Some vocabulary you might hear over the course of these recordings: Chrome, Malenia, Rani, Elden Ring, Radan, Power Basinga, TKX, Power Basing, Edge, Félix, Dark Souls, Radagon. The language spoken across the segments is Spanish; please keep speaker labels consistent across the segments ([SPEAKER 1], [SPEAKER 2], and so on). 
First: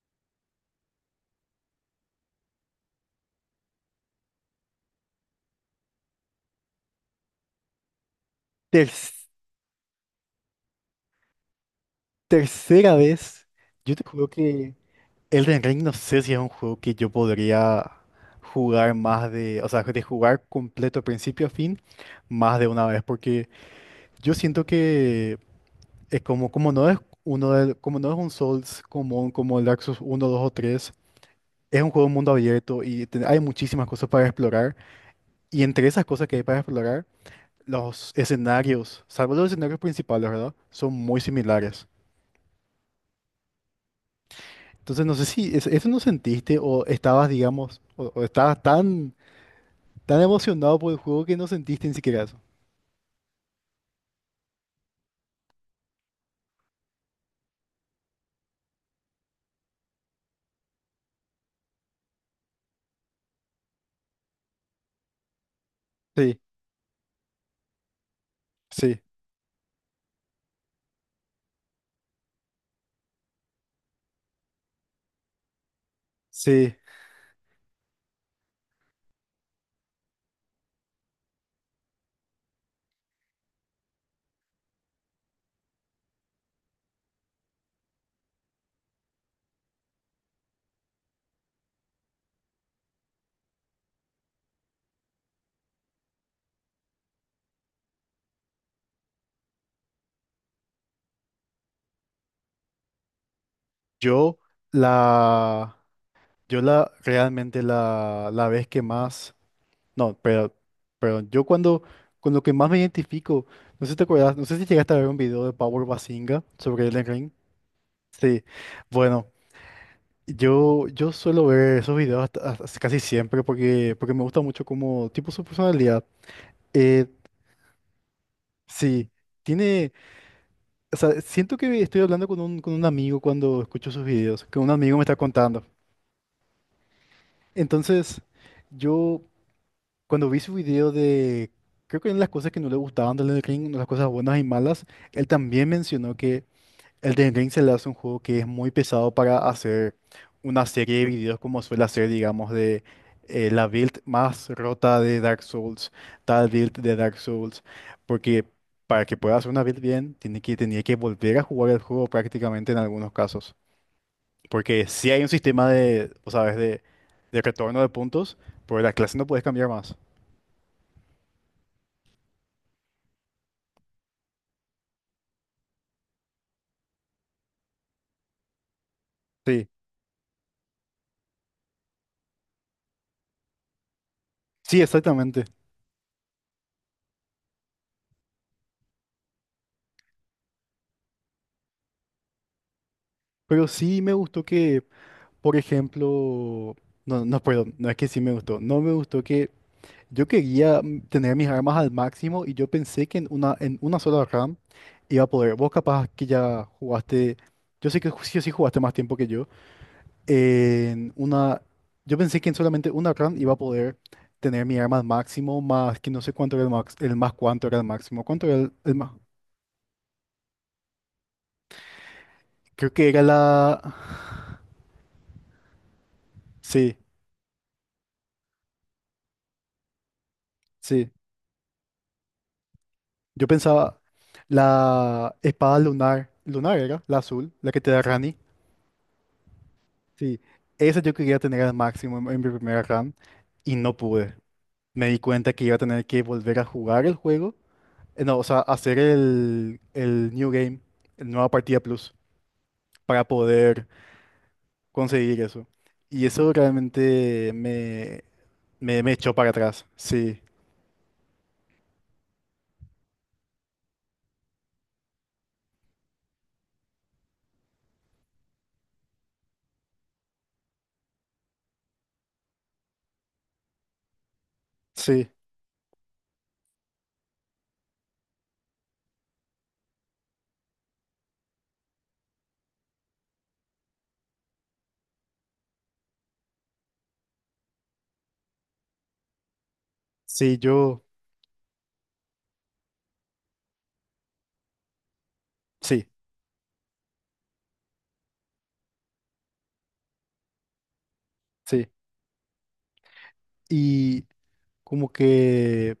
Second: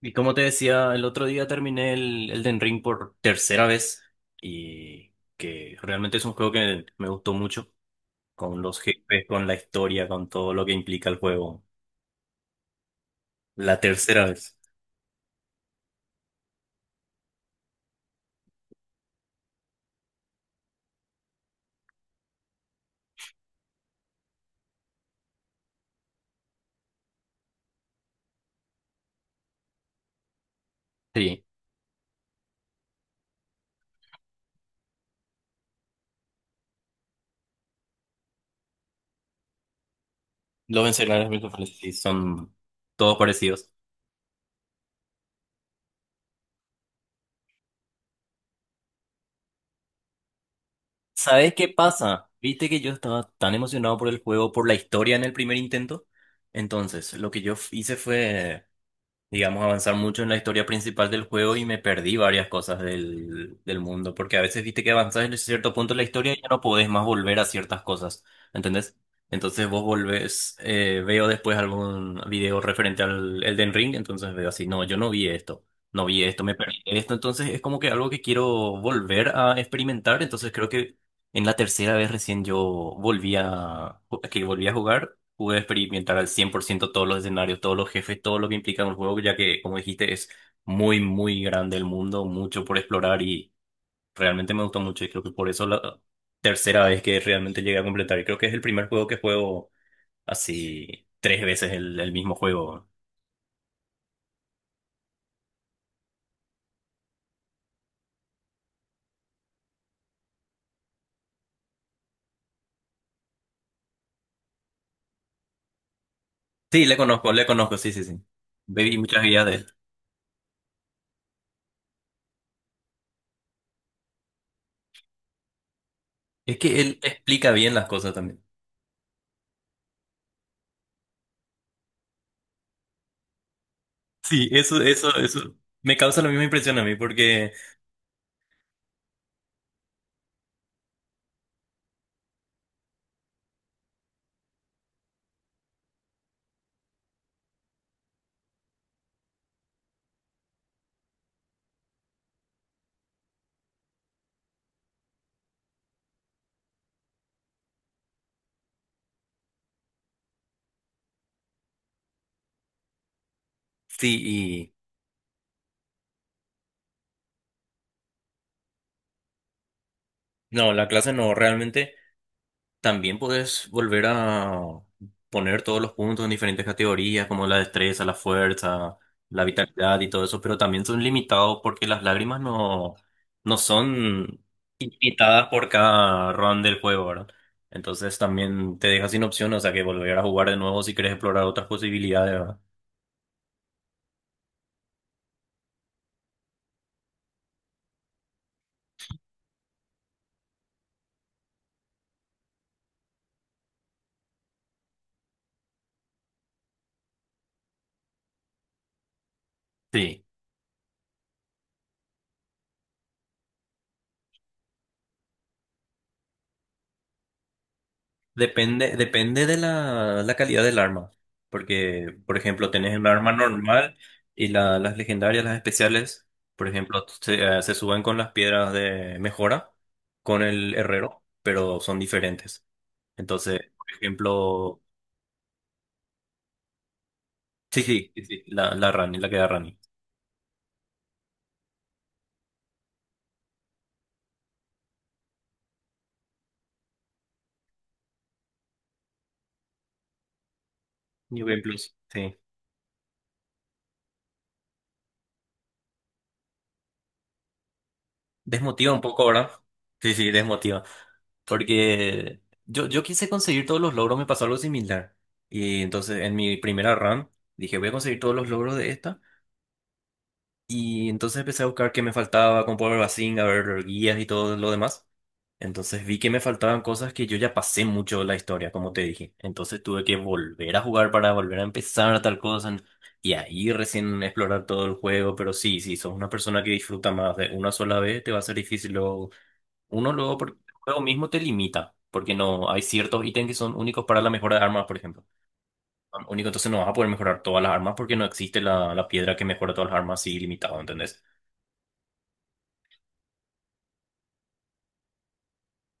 [SPEAKER 1] Y como te decía, el otro día terminé el Elden Ring por tercera vez y que realmente es un juego que me gustó mucho, con los
[SPEAKER 2] ter-
[SPEAKER 1] jefes, con la historia, con todo lo que implica el juego.
[SPEAKER 2] tercera vez,
[SPEAKER 1] La
[SPEAKER 2] yo te
[SPEAKER 1] tercera
[SPEAKER 2] juro
[SPEAKER 1] vez.
[SPEAKER 2] que Elden Ring no sé si es un juego que yo podría jugar más de, o sea, de jugar completo principio a fin más de una vez, porque yo siento que es como no es como no es un Souls común como el Dark Souls 1, 2 o 3.
[SPEAKER 1] Sí,
[SPEAKER 2] Es un juego de mundo abierto hay muchísimas cosas para explorar, y entre esas cosas que hay para explorar, los escenarios, salvo los escenarios principales, ¿verdad?
[SPEAKER 1] los
[SPEAKER 2] Son muy
[SPEAKER 1] escenarios virtuales
[SPEAKER 2] similares.
[SPEAKER 1] sí son todos parecidos.
[SPEAKER 2] Entonces no sé si eso no sentiste o estabas, digamos, o estabas tan emocionado por el juego que no
[SPEAKER 1] ¿Sabes qué
[SPEAKER 2] sentiste ni siquiera
[SPEAKER 1] pasa?
[SPEAKER 2] eso.
[SPEAKER 1] Viste que yo estaba tan emocionado por el juego, por la historia en el primer intento. Entonces, lo que yo hice fue digamos, avanzar mucho en la historia principal del juego y me perdí varias cosas del mundo, porque a veces viste que avanzás en cierto punto de la historia y
[SPEAKER 2] Sí,
[SPEAKER 1] ya no podés más volver a ciertas cosas, ¿entendés?
[SPEAKER 2] sí,
[SPEAKER 1] Entonces vos volvés, veo después algún video referente al Elden Ring, entonces veo así, no, yo no vi esto, no vi esto, me
[SPEAKER 2] sí.
[SPEAKER 1] perdí esto, entonces es como que algo que quiero volver a experimentar, entonces creo que en la tercera vez recién yo volví a, que volví a jugar, pude experimentar al 100% todos los escenarios, todos los jefes, todo lo que implica un juego, ya que, como dijiste, es muy, muy grande el mundo, mucho por explorar y realmente me gustó mucho y creo que por eso la tercera vez que realmente llegué a completar. Y creo que es el primer juego que juego así tres veces el mismo juego.
[SPEAKER 2] Yo la, yo la, realmente la vez que más, no, pero, perdón, yo cuando, con lo que más me identifico, no sé si te acuerdas, no sé si llegaste a ver un video de Power Basinga
[SPEAKER 1] Sí,
[SPEAKER 2] sobre Elden Ring.
[SPEAKER 1] le conozco, sí, sí, sí.
[SPEAKER 2] Sí,
[SPEAKER 1] Baby, muchas
[SPEAKER 2] bueno,
[SPEAKER 1] guías de él.
[SPEAKER 2] yo suelo ver esos videos casi siempre porque me gusta mucho como tipo su personalidad.
[SPEAKER 1] Es que él
[SPEAKER 2] Eh,
[SPEAKER 1] explica bien las cosas también.
[SPEAKER 2] Sí tiene, o sea, siento que estoy hablando con un amigo cuando escucho sus videos,
[SPEAKER 1] Sí,
[SPEAKER 2] que un
[SPEAKER 1] eso,
[SPEAKER 2] amigo me
[SPEAKER 1] eso,
[SPEAKER 2] está
[SPEAKER 1] eso.
[SPEAKER 2] contando.
[SPEAKER 1] Me causa la misma impresión a mí porque
[SPEAKER 2] Entonces, yo cuando vi su video de, creo que en las cosas que no le gustaban de Elden Ring, las cosas buenas y malas, él también mencionó que Elden Ring se le hace un juego que es muy pesado para hacer una serie de videos como suele hacer, digamos, de la build más rota de Dark Souls, tal build de Dark Souls, porque para que pueda hacer una build bien, tiene que, tenía que volver a jugar el juego prácticamente en algunos casos.
[SPEAKER 1] sí. Y
[SPEAKER 2] Porque si hay un sistema de, o sabes, de retorno de puntos, pero la clase no puedes cambiar más.
[SPEAKER 1] no, la clase no, realmente también puedes volver a poner todos los puntos en diferentes categorías, como la destreza, la fuerza, la
[SPEAKER 2] Sí,
[SPEAKER 1] vitalidad y todo eso, pero también son limitados porque las lágrimas no, no son
[SPEAKER 2] sí, exactamente.
[SPEAKER 1] limitadas por cada run del juego, ¿verdad? Entonces también te deja sin opción, o sea que volver a jugar de nuevo si quieres explorar otras posibilidades, ¿verdad?
[SPEAKER 2] Pero sí me gustó que, por ejemplo, no, no, perdón, no es que sí me gustó, no me gustó que yo quería tener mis armas al máximo y yo pensé que en una sola RAM iba a poder. Vos capaz que ya jugaste, yo sé que sí o sí jugaste más tiempo que yo.
[SPEAKER 1] Sí.
[SPEAKER 2] En una, yo pensé que en solamente una RAM iba a poder tener mi arma al máximo, más que no sé cuánto era el max, el más cuánto era el máximo. ¿Cuánto era el
[SPEAKER 1] Depende,
[SPEAKER 2] más?
[SPEAKER 1] depende de la calidad del arma. Porque, por ejemplo,
[SPEAKER 2] Creo
[SPEAKER 1] tenés un
[SPEAKER 2] que era
[SPEAKER 1] arma
[SPEAKER 2] la...
[SPEAKER 1] normal y las legendarias, las especiales, por
[SPEAKER 2] Sí,
[SPEAKER 1] ejemplo, se suben con las piedras de mejora, con el
[SPEAKER 2] sí.
[SPEAKER 1] herrero, pero son diferentes.
[SPEAKER 2] Yo
[SPEAKER 1] Entonces, por
[SPEAKER 2] pensaba
[SPEAKER 1] ejemplo,
[SPEAKER 2] la espada lunar, lunar era, la azul, la que
[SPEAKER 1] sí,
[SPEAKER 2] te da
[SPEAKER 1] sí, sí,
[SPEAKER 2] Rani.
[SPEAKER 1] sí, la Rani, la que da Rani.
[SPEAKER 2] Sí, esa yo quería tener al máximo en mi primera RAM. Y no pude. Me di cuenta que iba a tener que volver a jugar el juego, no, o sea, hacer el New Game, el
[SPEAKER 1] Por
[SPEAKER 2] Nueva
[SPEAKER 1] ejemplo,
[SPEAKER 2] Partida Plus,
[SPEAKER 1] sí.
[SPEAKER 2] para poder conseguir eso. Y eso realmente me,
[SPEAKER 1] Desmotiva un
[SPEAKER 2] me, me
[SPEAKER 1] poco,
[SPEAKER 2] echó para
[SPEAKER 1] ¿verdad?
[SPEAKER 2] atrás.
[SPEAKER 1] Sí, sí,
[SPEAKER 2] Sí,
[SPEAKER 1] desmotiva. Porque yo quise conseguir todos los logros, me pasó algo similar. Y entonces en mi primera run dije, voy a conseguir todos los logros de esta. Y entonces empecé a buscar qué me faltaba, con Power Basing, a ver guías y todo lo demás.
[SPEAKER 2] sí,
[SPEAKER 1] Entonces vi que me faltaban cosas que yo ya pasé mucho la historia, como te dije. Entonces tuve que volver a jugar para volver a empezar a tal cosa. Y ahí recién explorar todo el juego. Pero sí, si sos una persona que disfruta más de una sola vez, te va a ser difícil luego uno luego, porque
[SPEAKER 2] sí,
[SPEAKER 1] el
[SPEAKER 2] yo,
[SPEAKER 1] mismo te limita, porque no hay ciertos ítems que son únicos para la mejora de armas, por ejemplo.
[SPEAKER 2] sí,
[SPEAKER 1] Son único, entonces no vas a poder mejorar todas las armas porque no existe la piedra que mejora todas las armas así limitado, ¿entendés?
[SPEAKER 2] sí. Y como que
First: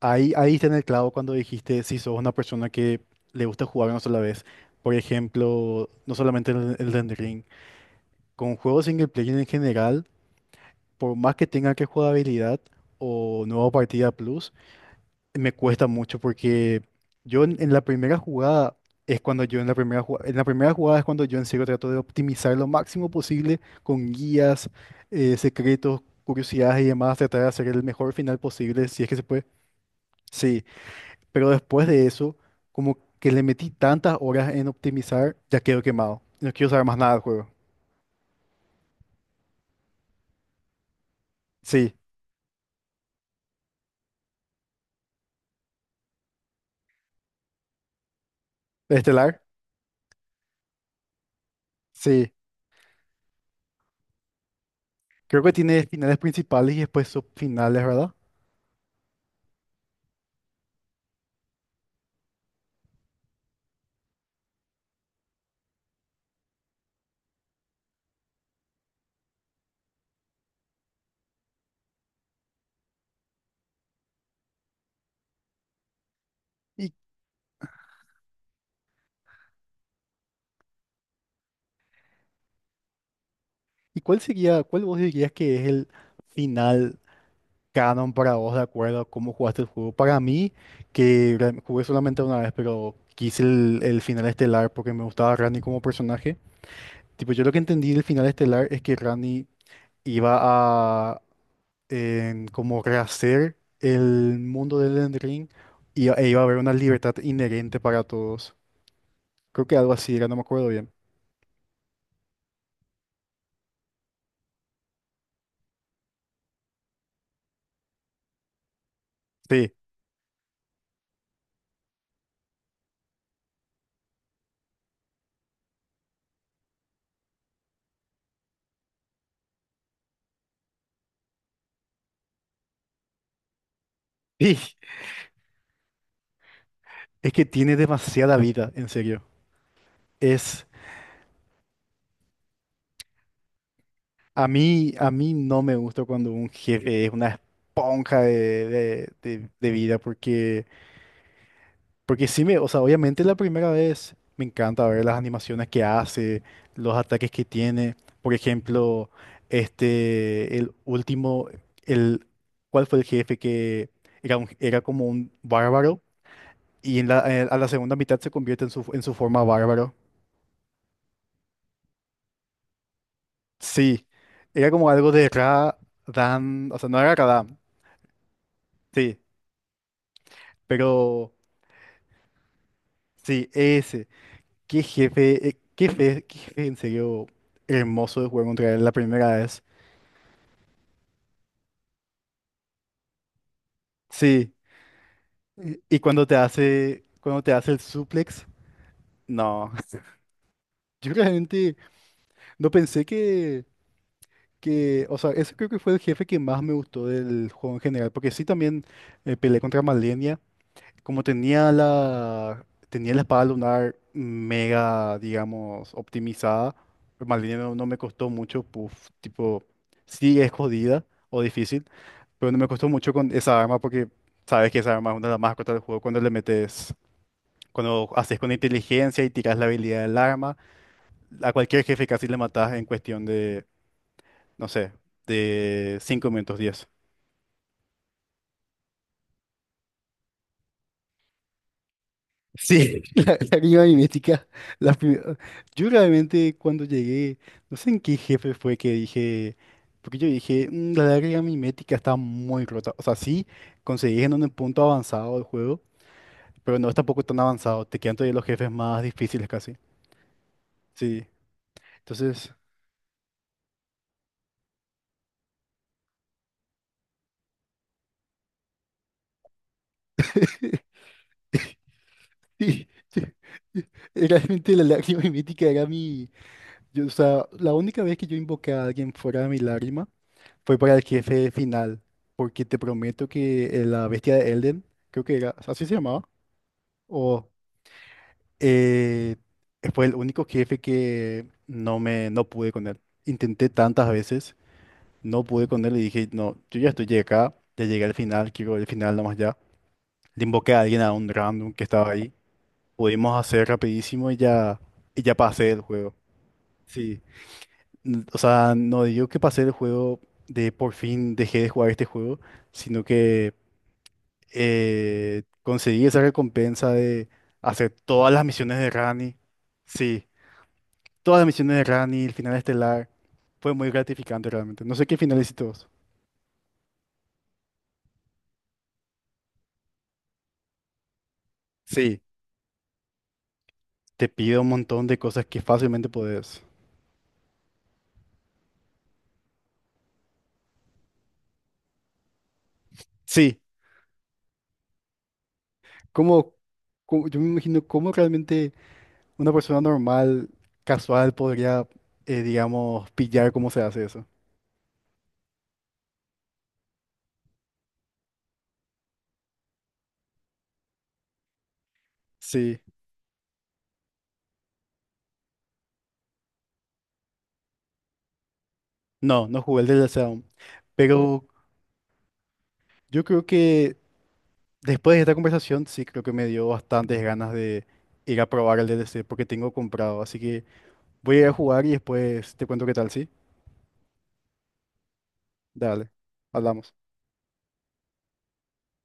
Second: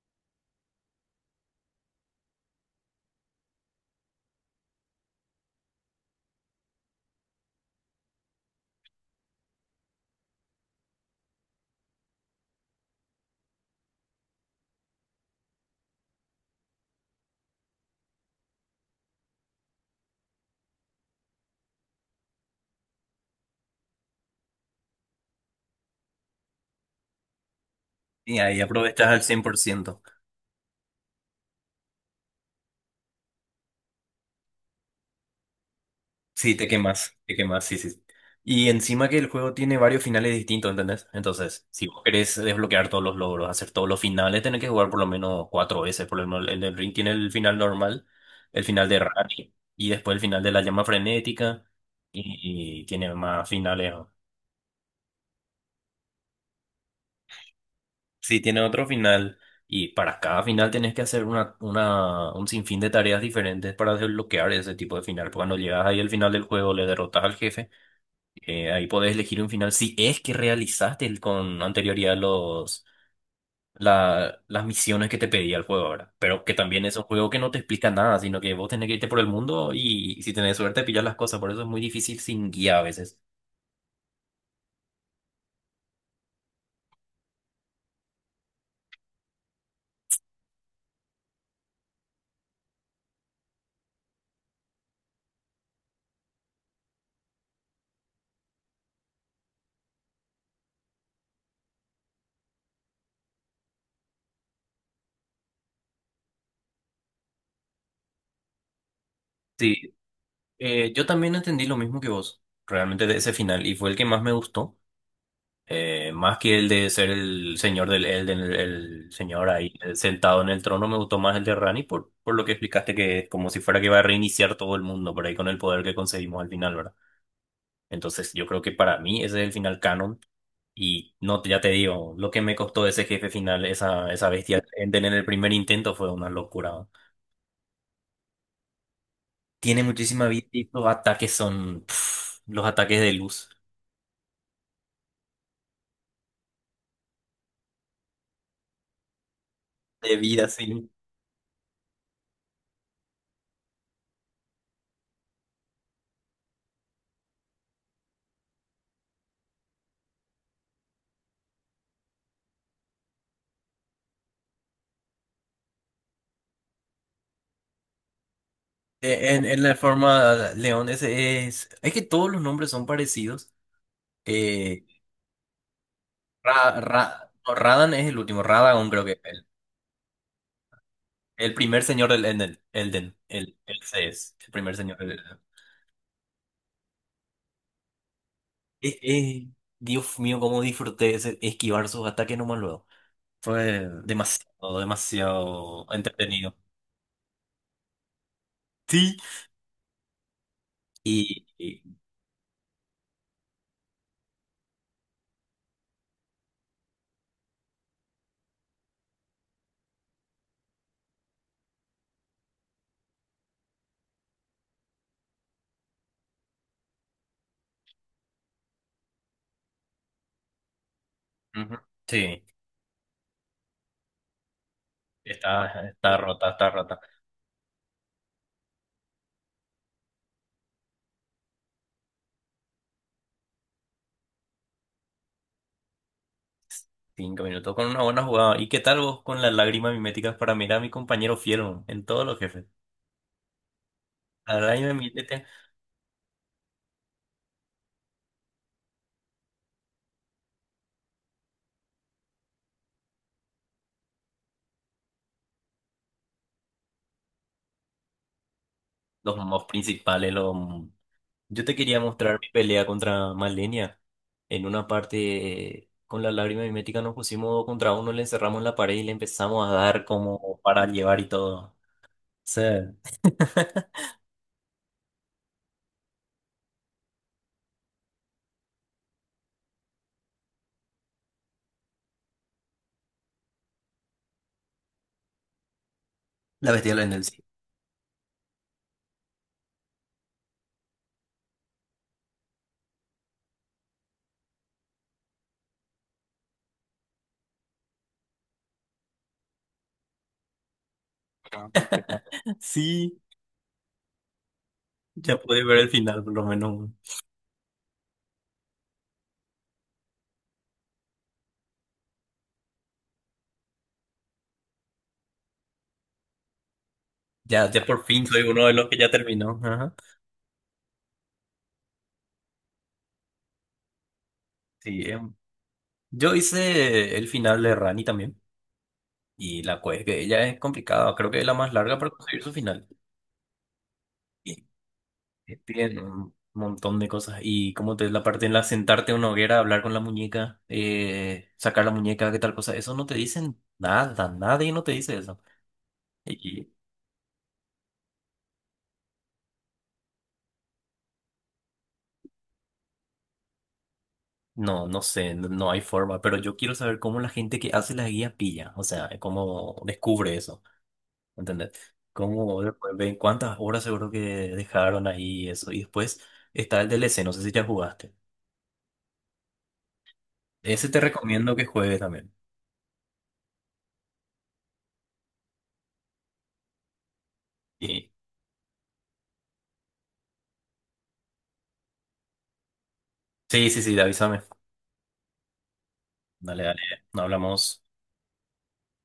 [SPEAKER 2] ahí está en el clavo cuando dijiste si sos una persona que le gusta jugar una sola vez. Por ejemplo, no solamente el Elden Ring, con juegos single player en general por más que tenga que jugabilidad o nueva partida plus, me cuesta mucho porque yo en la primera jugada es cuando yo en la primera jugada, es cuando yo en serio trato de optimizar lo máximo posible con guías, secretos, curiosidades y demás, tratar de hacer el mejor
[SPEAKER 1] Y
[SPEAKER 2] final
[SPEAKER 1] ahí
[SPEAKER 2] posible si
[SPEAKER 1] aprovechas
[SPEAKER 2] es que
[SPEAKER 1] al
[SPEAKER 2] se
[SPEAKER 1] cien
[SPEAKER 2] puede.
[SPEAKER 1] por ciento
[SPEAKER 2] Sí, pero después de eso, como que le metí tantas horas en optimizar, ya quedo quemado. No
[SPEAKER 1] Sí,
[SPEAKER 2] quiero saber más nada del
[SPEAKER 1] te
[SPEAKER 2] juego.
[SPEAKER 1] quemas, sí, sí. Y encima que el juego tiene varios finales distintos, ¿entendés? Entonces, si
[SPEAKER 2] Sí,
[SPEAKER 1] vos querés desbloquear todos los logros, hacer todos los finales, tenés que jugar por lo menos cuatro veces. Por lo menos el del ring tiene el final normal, el final de
[SPEAKER 2] Estelar.
[SPEAKER 1] Rani, y después el final de la llama frenética,
[SPEAKER 2] Sí.
[SPEAKER 1] y tiene más finales, ¿no?
[SPEAKER 2] Creo que tiene finales principales y después subfinales, ¿verdad?
[SPEAKER 1] Sí, tiene otro final, y para cada final tenés que hacer una, un sinfín de tareas diferentes para desbloquear ese tipo de final. Porque cuando llegas ahí al final del juego, le derrotas al jefe. Ahí podés elegir un final si es que realizaste con anterioridad los, las misiones que te pedía el juego ahora. Pero que también
[SPEAKER 2] ¿Y,
[SPEAKER 1] es un juego que no te explica nada, sino que vos tenés que irte por el mundo y, si tenés suerte pillar las cosas. Por eso es muy difícil sin guía a veces.
[SPEAKER 2] y cuál sería, cuál vos dirías que es el final canon para vos, de acuerdo a cómo jugaste el juego? Para mí, que jugué solamente una vez, pero quise el final estelar porque me gustaba Rani como personaje. Tipo, yo lo que entendí del final estelar es que Rani iba a como rehacer el mundo del Elden Ring y, e iba a haber una libertad inherente para todos. Creo que algo
[SPEAKER 1] Sí,
[SPEAKER 2] así era, no me acuerdo bien.
[SPEAKER 1] yo también entendí lo mismo que vos, realmente de ese final, y fue el que más me gustó. Más que el de ser el señor del Elden, el señor ahí
[SPEAKER 2] Sí.
[SPEAKER 1] sentado en el trono, me gustó más el de Rani por lo que explicaste que es como si fuera que va a reiniciar todo el mundo por ahí con el poder que conseguimos al final, ¿verdad? Entonces yo creo que para mí ese es el final canon y no, ya te digo, lo que me costó ese jefe final, esa bestia Elden en el primer intento fue una locura, ¿no?
[SPEAKER 2] Es que tiene demasiada vida, en serio.
[SPEAKER 1] Tiene muchísima vida
[SPEAKER 2] Es,
[SPEAKER 1] y los ataques son pf, los ataques de luz,
[SPEAKER 2] a mí no me gusta cuando un jefe es una esponja de, de vida,
[SPEAKER 1] de vida,
[SPEAKER 2] porque,
[SPEAKER 1] sí.
[SPEAKER 2] porque sí me, o sea, obviamente la primera vez me encanta ver las animaciones que hace, los ataques que tiene. Por ejemplo, este, el último, el, ¿cuál fue el jefe que era, era como un bárbaro? Y en a la segunda mitad se convierte en su,
[SPEAKER 1] Eh, En,
[SPEAKER 2] forma
[SPEAKER 1] en la
[SPEAKER 2] bárbaro.
[SPEAKER 1] forma leones es, es que todos los nombres son parecidos.
[SPEAKER 2] Sí, era
[SPEAKER 1] Eh,
[SPEAKER 2] como algo de Ra, Dan, o sea, no era
[SPEAKER 1] No,
[SPEAKER 2] Radam,
[SPEAKER 1] Radan es el último, Radagon creo que es
[SPEAKER 2] sí, pero
[SPEAKER 1] el primer señor del Elden,
[SPEAKER 2] sí,
[SPEAKER 1] el C
[SPEAKER 2] ese.
[SPEAKER 1] es el primer
[SPEAKER 2] Qué
[SPEAKER 1] señor del Elden.
[SPEAKER 2] jefe, qué jefe en serio hermoso de jugar contra él la
[SPEAKER 1] Eh,
[SPEAKER 2] primera
[SPEAKER 1] eh,
[SPEAKER 2] vez.
[SPEAKER 1] Dios mío, cómo disfruté ese esquivar sus ataques nomás luego. Fue
[SPEAKER 2] Sí,
[SPEAKER 1] demasiado,
[SPEAKER 2] y
[SPEAKER 1] demasiado
[SPEAKER 2] y
[SPEAKER 1] entretenido.
[SPEAKER 2] cuando te hace el suplex,
[SPEAKER 1] Sí.
[SPEAKER 2] no. Yo
[SPEAKER 1] Y,
[SPEAKER 2] realmente
[SPEAKER 1] y-
[SPEAKER 2] no pensé que, o sea, ese creo que fue el jefe que más me gustó del juego en general, porque sí también peleé contra Malenia. Como tenía la espada lunar mega, digamos, optimizada, Malenia no, no me costó mucho, puf, tipo, sí es jodida o
[SPEAKER 1] Ujú,
[SPEAKER 2] difícil,
[SPEAKER 1] sí,
[SPEAKER 2] pero no me costó mucho con esa arma porque sabes que esa arma es una de las más cortas del
[SPEAKER 1] está,
[SPEAKER 2] juego
[SPEAKER 1] está
[SPEAKER 2] cuando le
[SPEAKER 1] rota, está
[SPEAKER 2] metes,
[SPEAKER 1] rota.
[SPEAKER 2] cuando haces con inteligencia y tiras la habilidad del arma, a cualquier jefe casi le matas en cuestión de, no sé, de 5 minutos 10.
[SPEAKER 1] Cinco minutos con una buena jugada. ¿Y qué tal vos con las lágrimas miméticas para mirar a mi compañero fiel en todos los jefes?
[SPEAKER 2] Sí, la clima mimética.
[SPEAKER 1] A la lágrima
[SPEAKER 2] la pri-
[SPEAKER 1] mimética,
[SPEAKER 2] yo realmente cuando llegué, no sé en qué jefe fue que dije, porque yo dije, "Mm, la lágrima mimética está muy rota. O sea, sí, conseguís en un punto avanzado del juego, pero no es tampoco tan avanzado. Te quedan todavía los jefes más
[SPEAKER 1] los
[SPEAKER 2] difíciles
[SPEAKER 1] mobs
[SPEAKER 2] casi.
[SPEAKER 1] principales, los...
[SPEAKER 2] Sí,
[SPEAKER 1] Yo te quería mostrar mi
[SPEAKER 2] entonces,
[SPEAKER 1] pelea contra Malenia. En una parte, con la lágrima mimética nos pusimos dos contra uno, le encerramos en la pared y le empezamos a dar como para llevar y todo. Sí.
[SPEAKER 2] sí, sí, sí, realmente la lágrima mimética era mi... yo, o sea, la única vez que yo invoqué a alguien fuera de mi lágrima fue para el jefe final, porque te prometo que la bestia de Elden, creo que era, así se llamaba,
[SPEAKER 1] La bestia de la sí.
[SPEAKER 2] o eh, fue el único jefe que no pude con él. Intenté tantas veces, no pude con él y dije, no, yo ya estoy acá, ya llegué al final, quiero el final nomás ya. Le invoqué a alguien a un random que estaba ahí,
[SPEAKER 1] Sí,
[SPEAKER 2] pudimos hacer rapidísimo y ya
[SPEAKER 1] ya pude
[SPEAKER 2] pasé
[SPEAKER 1] ver
[SPEAKER 2] el
[SPEAKER 1] el
[SPEAKER 2] juego.
[SPEAKER 1] final por lo menos.
[SPEAKER 2] Sí, o sea, no digo que pasé el juego de por fin dejé de jugar este juego, sino que conseguí esa recompensa de
[SPEAKER 1] Ya, ya
[SPEAKER 2] hacer
[SPEAKER 1] por fin
[SPEAKER 2] todas
[SPEAKER 1] soy
[SPEAKER 2] las
[SPEAKER 1] uno de
[SPEAKER 2] misiones
[SPEAKER 1] los
[SPEAKER 2] de
[SPEAKER 1] que ya
[SPEAKER 2] Rani.
[SPEAKER 1] terminó. Ajá.
[SPEAKER 2] Sí, todas las misiones de Rani, el final estelar. Fue muy gratificante realmente. No
[SPEAKER 1] Sí,
[SPEAKER 2] sé qué
[SPEAKER 1] es
[SPEAKER 2] final hiciste vos.
[SPEAKER 1] yo hice el final de Rani también. Y la quest que ella es complicada. Creo que es la más larga para
[SPEAKER 2] Sí,
[SPEAKER 1] conseguir su final.
[SPEAKER 2] te pido un montón de cosas
[SPEAKER 1] Y
[SPEAKER 2] que
[SPEAKER 1] tienen
[SPEAKER 2] fácilmente
[SPEAKER 1] un
[SPEAKER 2] podés.
[SPEAKER 1] montón de cosas. Y como te la parte en la sentarte en una hoguera, hablar con la muñeca, sacar la muñeca, qué tal cosa. Eso no te dicen
[SPEAKER 2] Sí,
[SPEAKER 1] nada. Nadie no te dice eso.
[SPEAKER 2] como,
[SPEAKER 1] Y
[SPEAKER 2] yo me imagino cómo realmente una persona normal, casual, podría, digamos, pillar cómo se hace eso.
[SPEAKER 1] no, no sé, no, no hay forma. Pero yo quiero saber cómo la gente que hace la guía pilla. O sea, cómo descubre eso. ¿Entendés? ¿Cómo
[SPEAKER 2] Sí,
[SPEAKER 1] después ven cuántas horas seguro que dejaron ahí y eso? Y después está el DLC. No sé si ya jugaste.
[SPEAKER 2] no, no jugué el DLC aún.
[SPEAKER 1] Ese te
[SPEAKER 2] Pero
[SPEAKER 1] recomiendo que juegues también.
[SPEAKER 2] yo creo que después de esta conversación, sí creo que me dio bastantes ganas de
[SPEAKER 1] Y...
[SPEAKER 2] ir a probar el DLC porque tengo comprado. Así que voy a ir a jugar y después te cuento qué tal, ¿sí?
[SPEAKER 1] sí, sí, sí, avísame.
[SPEAKER 2] Dale,
[SPEAKER 1] Dale, dale.
[SPEAKER 2] hablamos.
[SPEAKER 1] Nos hablamos.